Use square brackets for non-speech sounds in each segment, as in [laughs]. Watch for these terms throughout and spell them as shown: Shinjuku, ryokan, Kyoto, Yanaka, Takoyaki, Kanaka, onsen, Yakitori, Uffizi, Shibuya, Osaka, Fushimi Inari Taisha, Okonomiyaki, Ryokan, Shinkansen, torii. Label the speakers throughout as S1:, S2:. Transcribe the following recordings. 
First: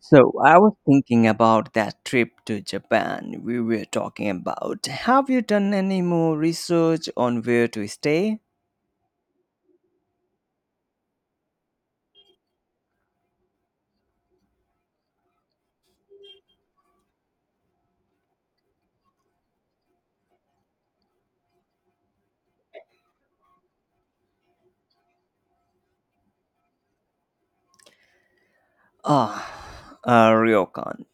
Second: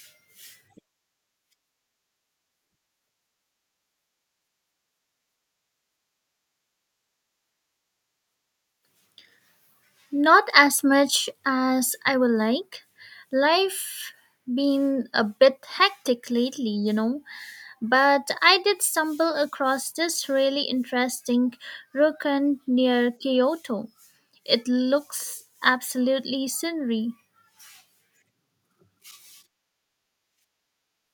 S1: So I was thinking about that trip to Japan we were talking about. Have you done any more research on where to stay?
S2: Not as much as I would like. Life been a bit hectic lately, you know, but I did stumble across this really interesting ruin near Kyoto. It looks absolutely scenery.
S1: Ah, Ryokan.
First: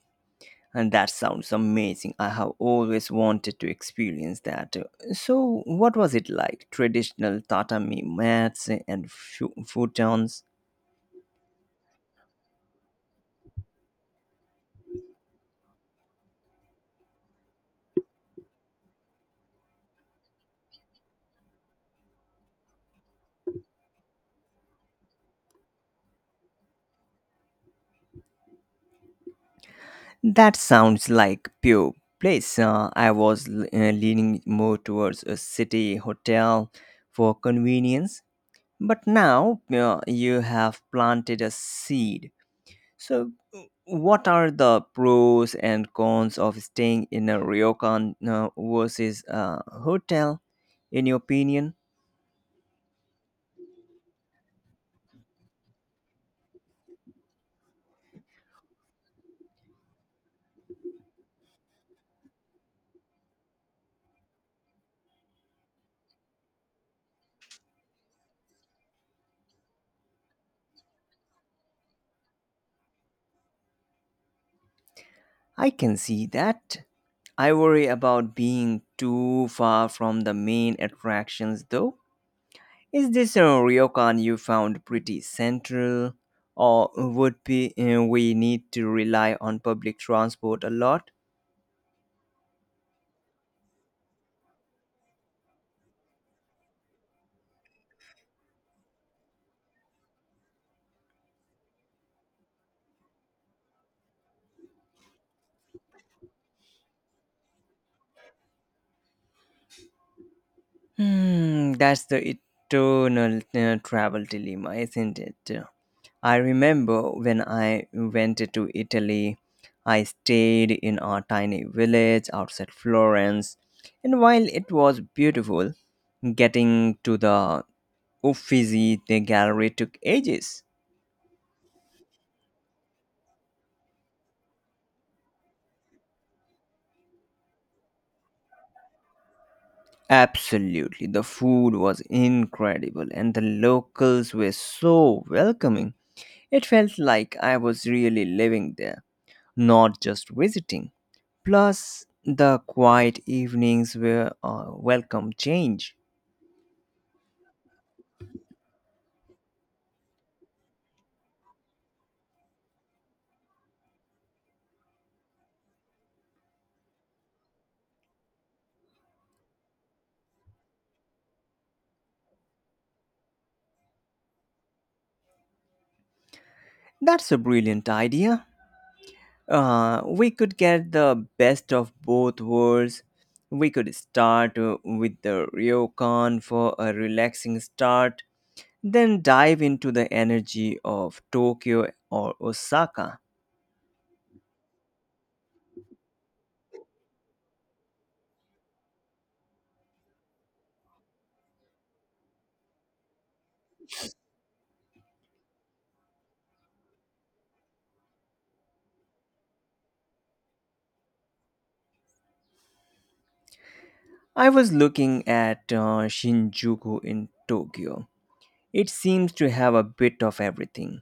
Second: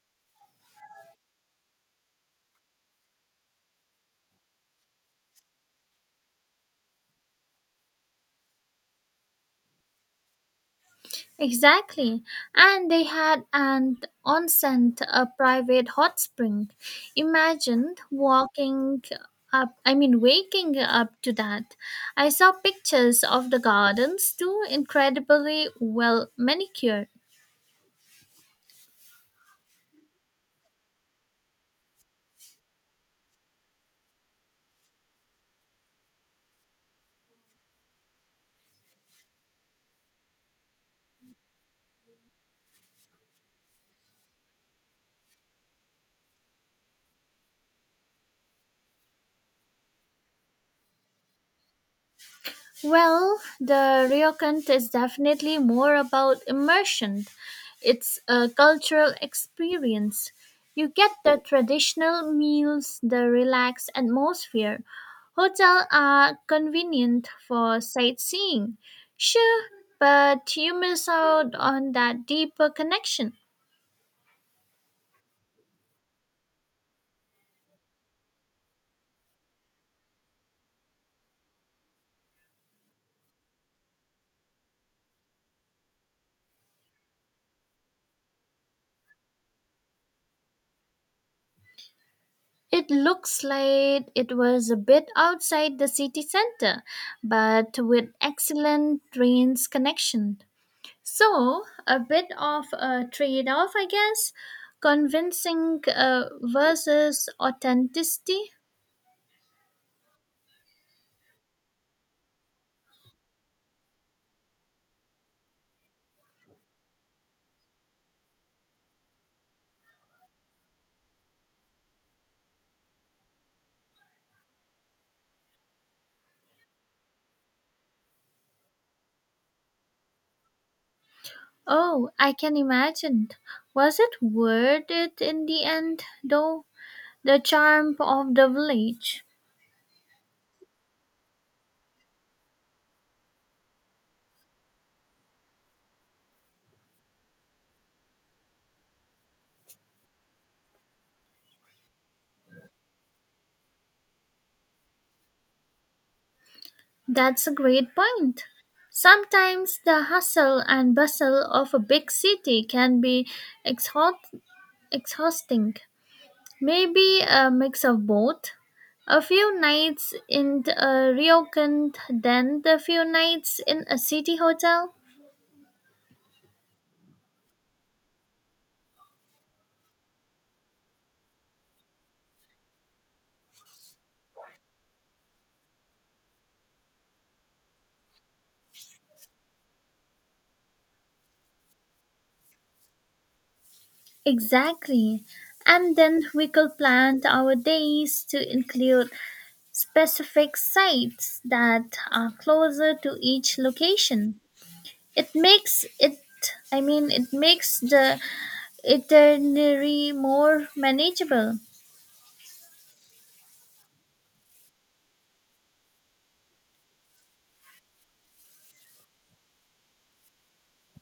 S1: And that sounds amazing. I have always wanted to experience that. So, what was it like? Traditional tatami mats and futons?
S2: Exactly. And they had an onsen, a private hot spring. Imagine walking waking up to that. I saw pictures of the gardens too, incredibly well manicured.
S1: That sounds like pure place. I was leaning more towards a city hotel for convenience, but now you have planted a seed. So, what are the pros and cons of staying in a ryokan versus a hotel? In your opinion,
S2: Well, the ryokan is definitely more about immersion. It's a cultural experience. You get the traditional meals, the relaxed atmosphere. Hotels are convenient for sightseeing, sure, but you miss out on that deeper connection.
S1: I can see that. I worry about being too far from the main attractions, though. Is this a ryokan you found pretty central, or would be we need to rely on public transport a lot?
S2: It looks like it was a bit outside the city center, but with excellent trains connection. So, a bit of a trade off, I guess. Convincing versus authenticity.
S1: Hmm, that's the eternal travel dilemma, isn't it? I remember when I went to Italy, I stayed in a tiny village outside Florence, and while it was beautiful, getting to the Uffizi the gallery took ages.
S2: Oh, I can imagine. Was it worth it in the end, though? The charm of the village.
S1: Absolutely, the food was incredible, and the locals were so welcoming. It felt like I was really living there, not just visiting. Plus, the quiet evenings were a welcome change.
S2: That's a great point. Sometimes the hustle and bustle of a big city can be exhaust- exhausting. Maybe a mix of both. A few nights in a ryokan, then the few nights in a city hotel.
S1: That's a brilliant idea. We could get the best of both worlds. We could start with the ryokan for a relaxing start, then dive into the energy of Tokyo or Osaka.
S2: Exactly. And then we could plan our days to include specific sites that are closer to each location. It makes it, I mean, It makes the itinerary more manageable.
S1: I was looking at Shinjuku in Tokyo. It seems to have a bit of everything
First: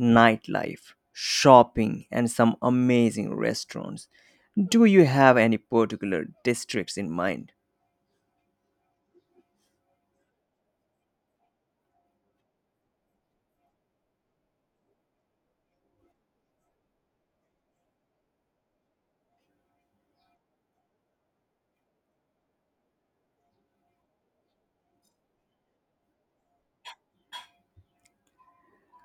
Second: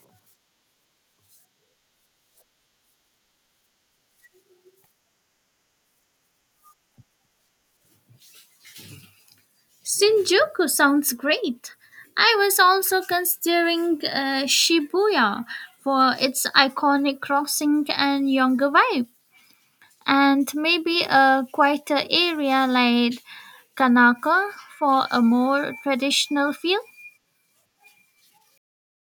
S1: nightlife, shopping, and some amazing restaurants. Do you have any particular districts in mind?
S2: Shinjuku sounds great. I was also considering Shibuya for its iconic crossing and younger vibe, and maybe a quieter area like Kanaka for a more traditional feel.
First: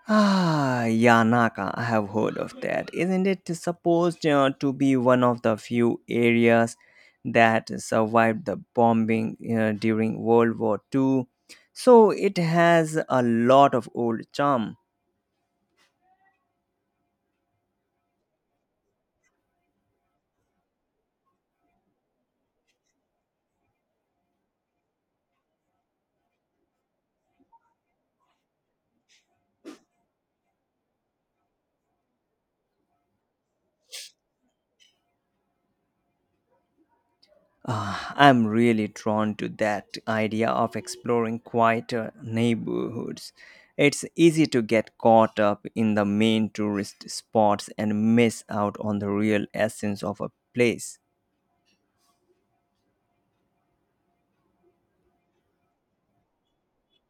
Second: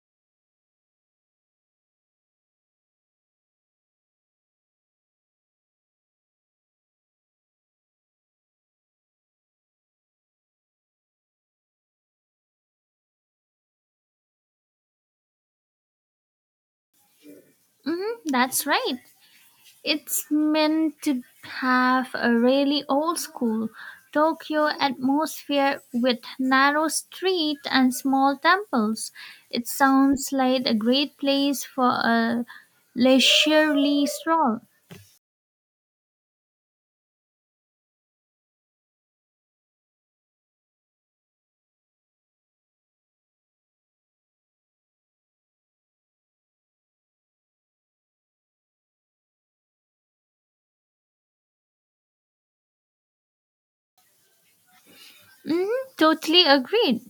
S1: Ah, Yanaka, I have heard of that. Isn't it supposed to be one of the few areas that survived the bombing during World War II? So it has a lot of old charm.
S2: Hmm, that's right. It's meant to have a really old school Tokyo atmosphere with narrow street and small temples. It sounds like a great place for a leisurely stroll.
S1: Ah, I'm really drawn to that idea of exploring quieter neighborhoods. It's easy to get caught up in the main tourist spots and miss out on the real essence of a place.
S2: Hmm, totally agreed.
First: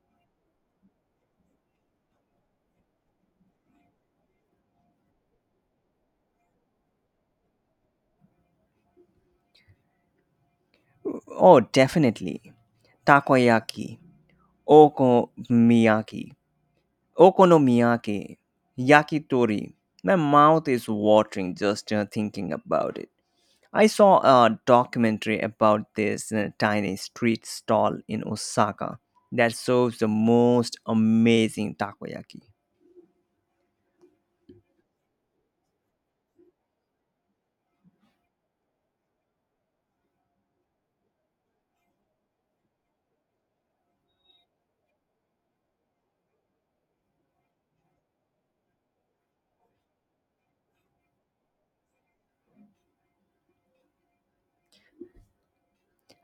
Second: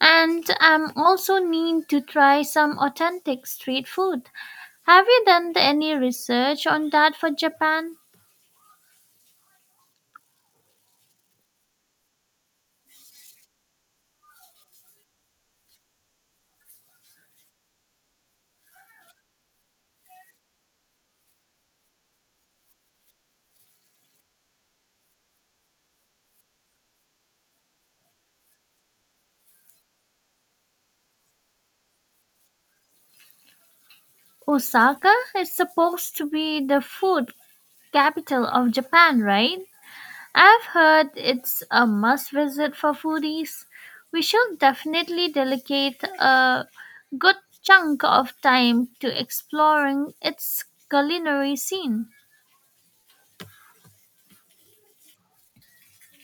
S2: And I'm also need to try some authentic street food. Have you done any research on that for Japan?
S1: Oh, definitely. Takoyaki, okomiyaki, okonomiyaki, yakitori. My mouth is watering just thinking about it. I saw a documentary about this tiny street stall in Osaka that serves the most amazing takoyaki.
S2: Osaka is supposed to be the food capital of Japan, right? I've heard it's a must visit for foodies. We should definitely dedicate a good chunk of time to exploring its culinary scene.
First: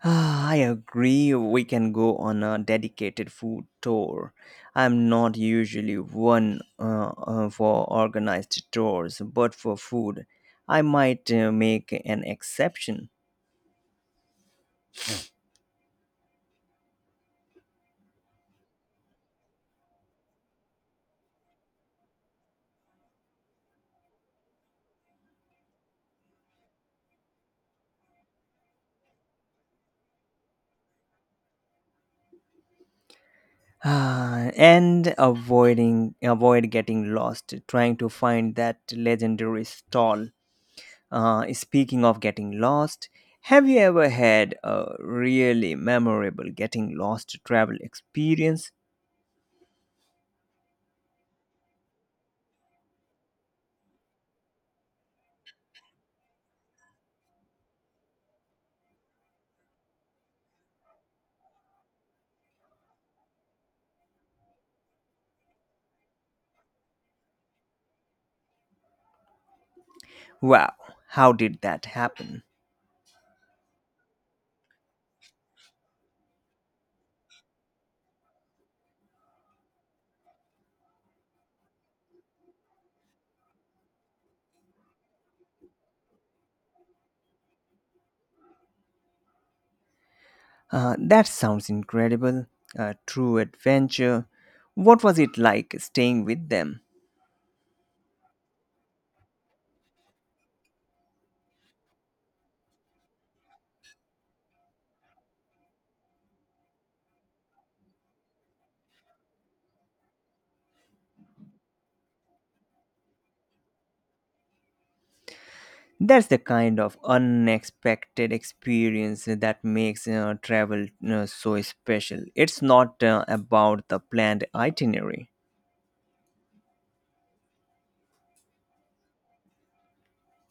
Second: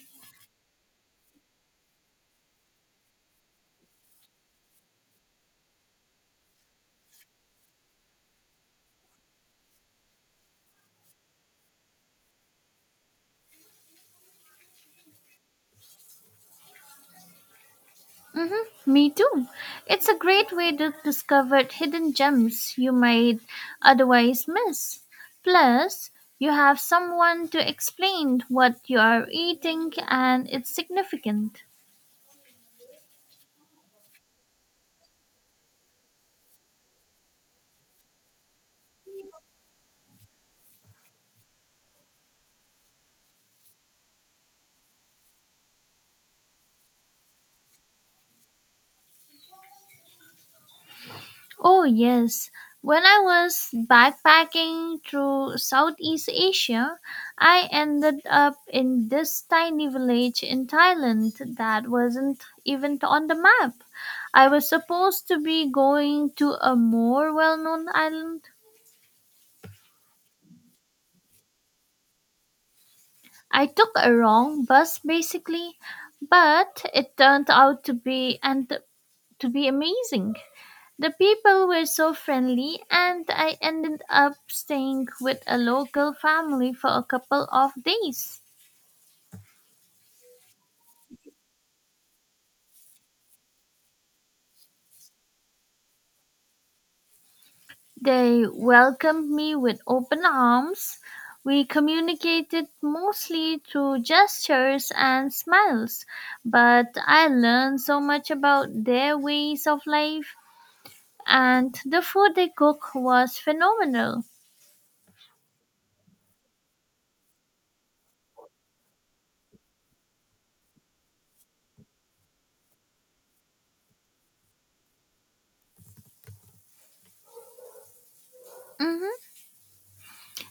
S1: Ah, I agree. We can go on a dedicated food tour. I'm not usually one for organized tours, but for food, I might make an exception.
S2: Mm-hmm, me too. It's a great way to discover hidden gems you might otherwise miss. Plus, you have someone to explain what you are eating and its significance.
S1: Ah, and avoid getting lost trying to find that legendary stall speaking of getting lost have you ever had a really memorable getting lost travel experience
S2: Oh, yes. When I was backpacking through Southeast Asia, I ended up in this tiny village in Thailand that wasn't even on the map. I was supposed to be going to a more well known island.
S1: wow how did that happen
S2: I took a wrong bus basically, but it turned out to be amazing. The people were so friendly, and I ended up staying with a local family for a couple of days.
S1: that sounds incredible a true adventure what was it like staying with them.
S2: They welcomed me with open arms. We communicated mostly through gestures and smiles, but I learned so much about their ways of life, and the food they cook was phenomenal.
S1: That's the kind of unexpected experience that makes travel so special. It's not about the planned itinerary.
S2: Mhm.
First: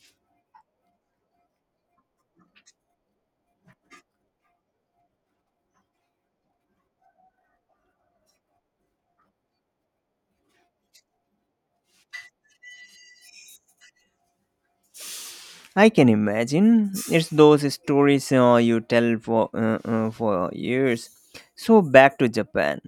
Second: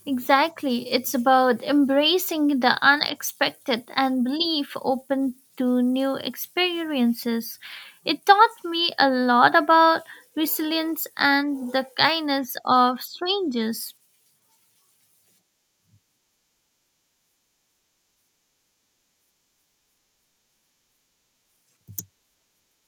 S2: Exactly. It's about embracing the unexpected and belief open to new experiences. It taught me a lot about resilience and the kindness of strangers.
S1: I can imagine it's those stories you tell for years. So back to Japan.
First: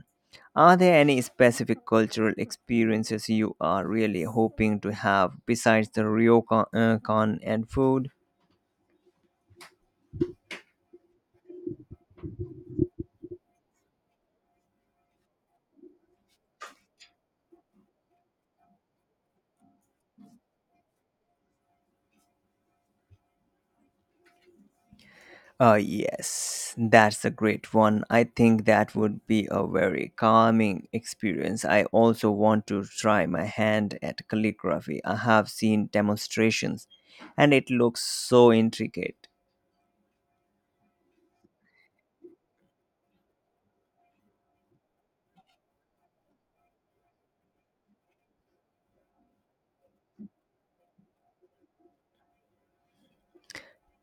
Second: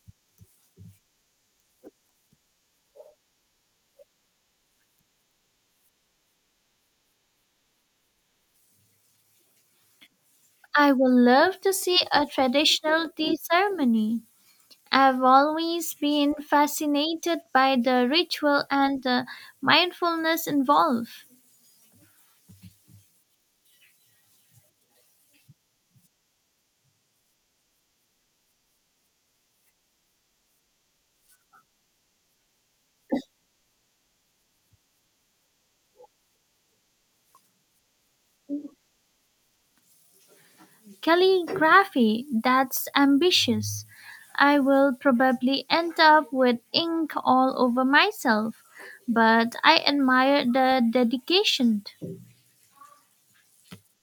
S1: Are there any specific cultural experiences you are really hoping to have besides the ryokan kan and food?
S2: I would love to see a traditional tea ceremony. I've always been fascinated by the ritual and the mindfulness involved.
S1: Yes, that's a great one. I think that would be a very calming experience. I also want to try my hand at calligraphy. I have seen demonstrations and it looks so intricate.
S2: Calligraphy, that's ambitious. I will probably end up with ink all over myself, but I admire the dedication.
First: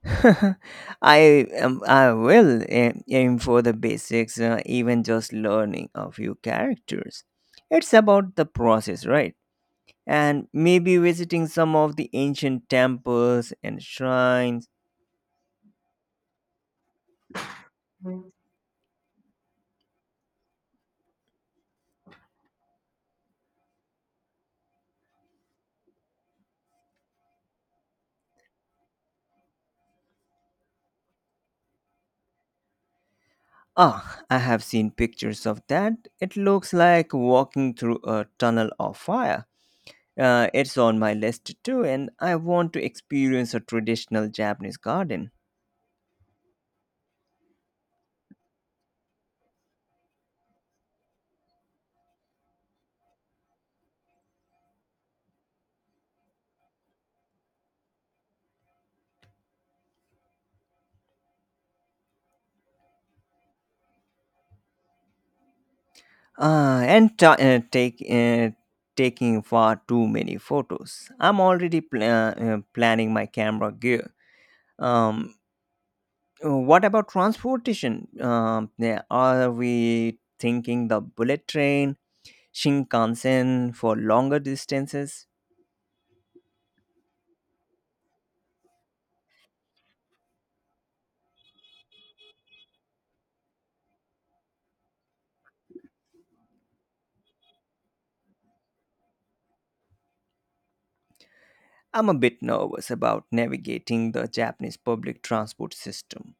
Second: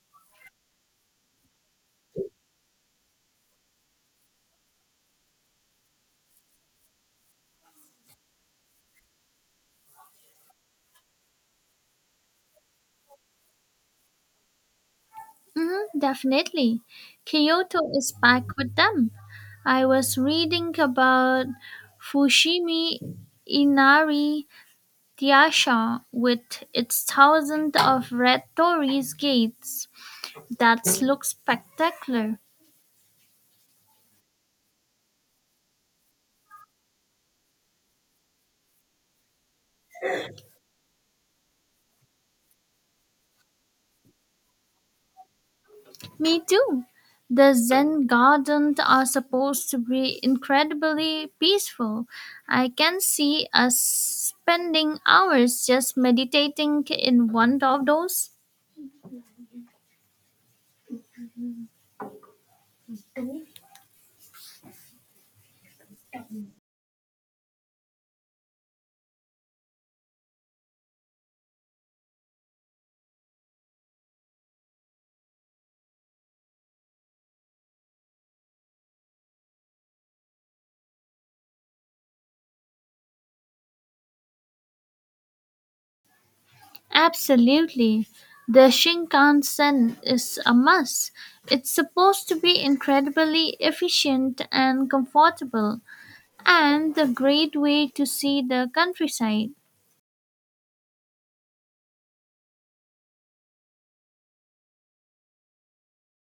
S1: [laughs] I will aim for the basics, even just learning a few characters. It's about the process, right? And maybe visiting some of the ancient temples and shrines.
S2: Mhm, definitely. Kyoto is packed with them. I was reading about Fushimi Inari Tiasha with its thousands of red torii gates. That looks spectacular.
S1: Ah, I have seen pictures of that. It looks like walking through a tunnel of fire. It's on my list too, and I want to experience a traditional Japanese garden.
S2: Me too. The Zen gardens are supposed to be incredibly peaceful. I can see us spending hours just meditating in one of those.
S1: And ta- take Taking far too many photos. I'm already planning my camera gear. Um, what about transportation? Yeah, are we thinking the bullet train, Shinkansen for longer distances?
S2: Absolutely. The Shinkansen is a must. It's supposed to be incredibly efficient and comfortable, and a great way to see the countryside.
S1: I'm a bit nervous about navigating the Japanese public transport system.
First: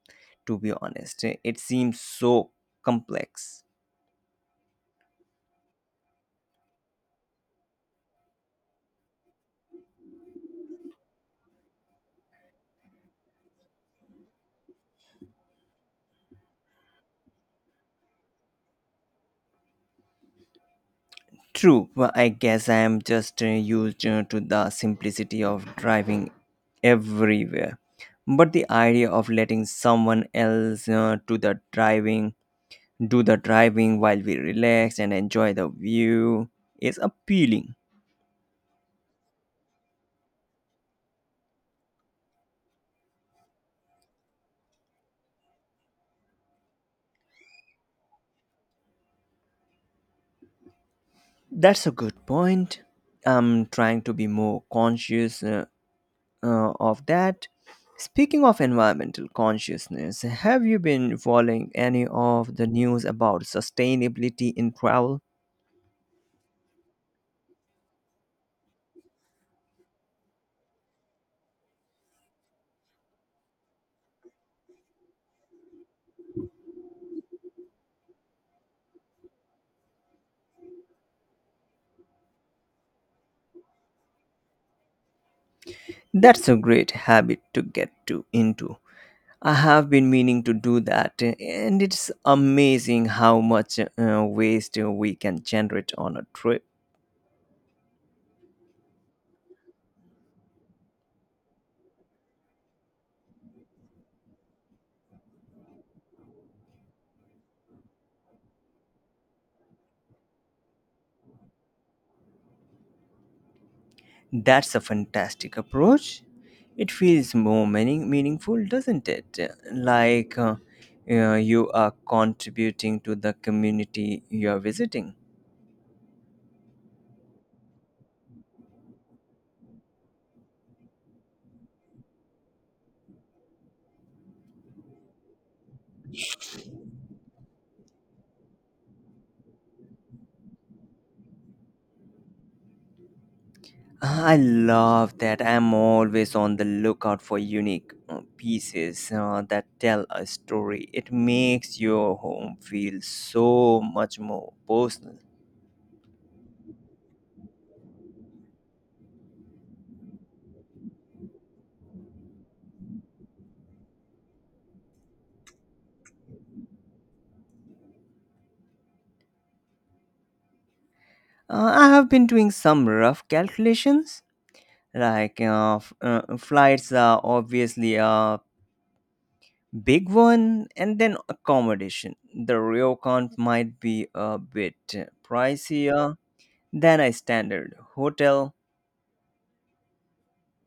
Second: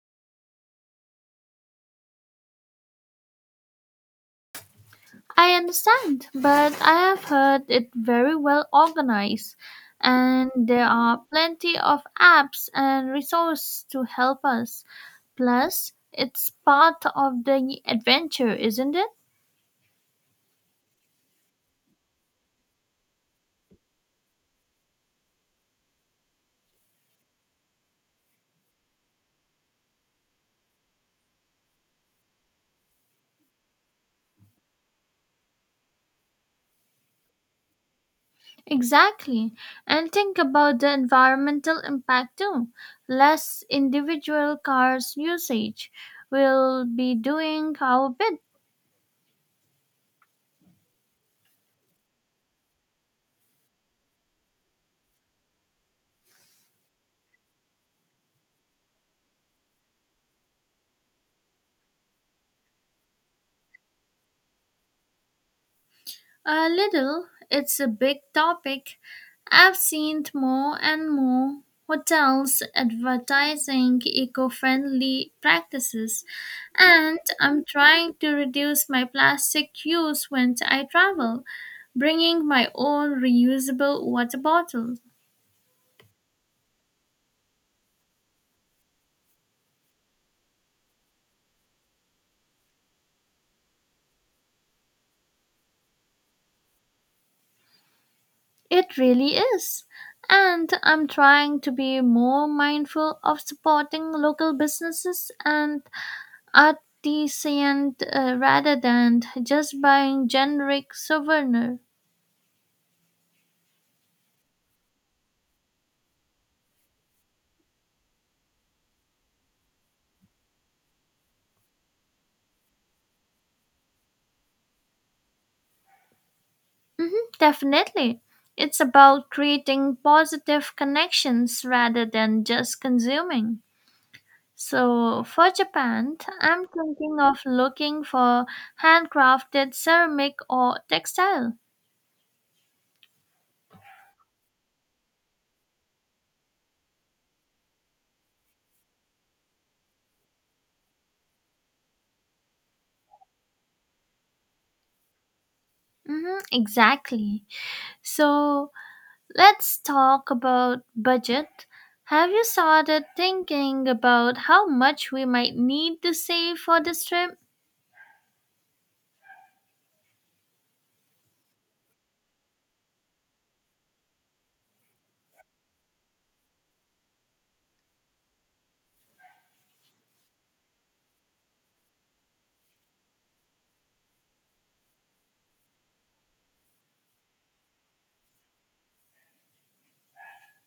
S1: To be honest, it seems so complex.
S2: I understand, but I have heard it very well organized, and there are plenty of apps and resources to help us. Plus, it's part of the adventure, isn't it?
S1: True, but I guess I am just used to the simplicity of driving everywhere. But the idea of letting someone else to the driving do the driving while we relax and enjoy the view is appealing.
S2: Exactly. And think about the environmental impact too. Less individual cars usage. We'll be doing our bit.
S1: That's a good point. I'm trying to be more conscious of that. Speaking of environmental consciousness, have you been following any of the news about sustainability in travel?
S2: A little. It's a big topic. I've seen more and more hotels advertising eco friendly practices, and I'm trying to reduce my plastic use when I travel, bringing my own reusable water bottle.
S1: That's a great habit to get to into. I have been meaning to do that, and it's amazing how much waste we can generate on a trip.
S2: It really is. And I'm trying to be more mindful of supporting local businesses and artisan rather than just buying generic souvenir.
S1: That's a fantastic approach. It feels more meaningful, doesn't it? Like you are contributing to the community you are visiting.
S2: Mhm, definitely. It's about creating positive connections rather than just consuming. So, for Japan, I'm thinking of looking for handcrafted ceramic or textile.
S1: I love that I'm always on the lookout for unique pieces that tell a story. It makes your home feel so much more personal.
S2: Hmm, exactly. So, let's talk about budget. Have you started thinking about how much we might need to save for this trip?
S1: I have been doing some rough calculations, like flights are obviously a big one, and then accommodation. The real count might be a bit pricier than a standard hotel.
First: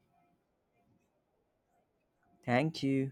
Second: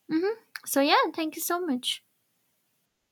S2: Hmm. So, yeah, thank you so much.
S1: Thank you.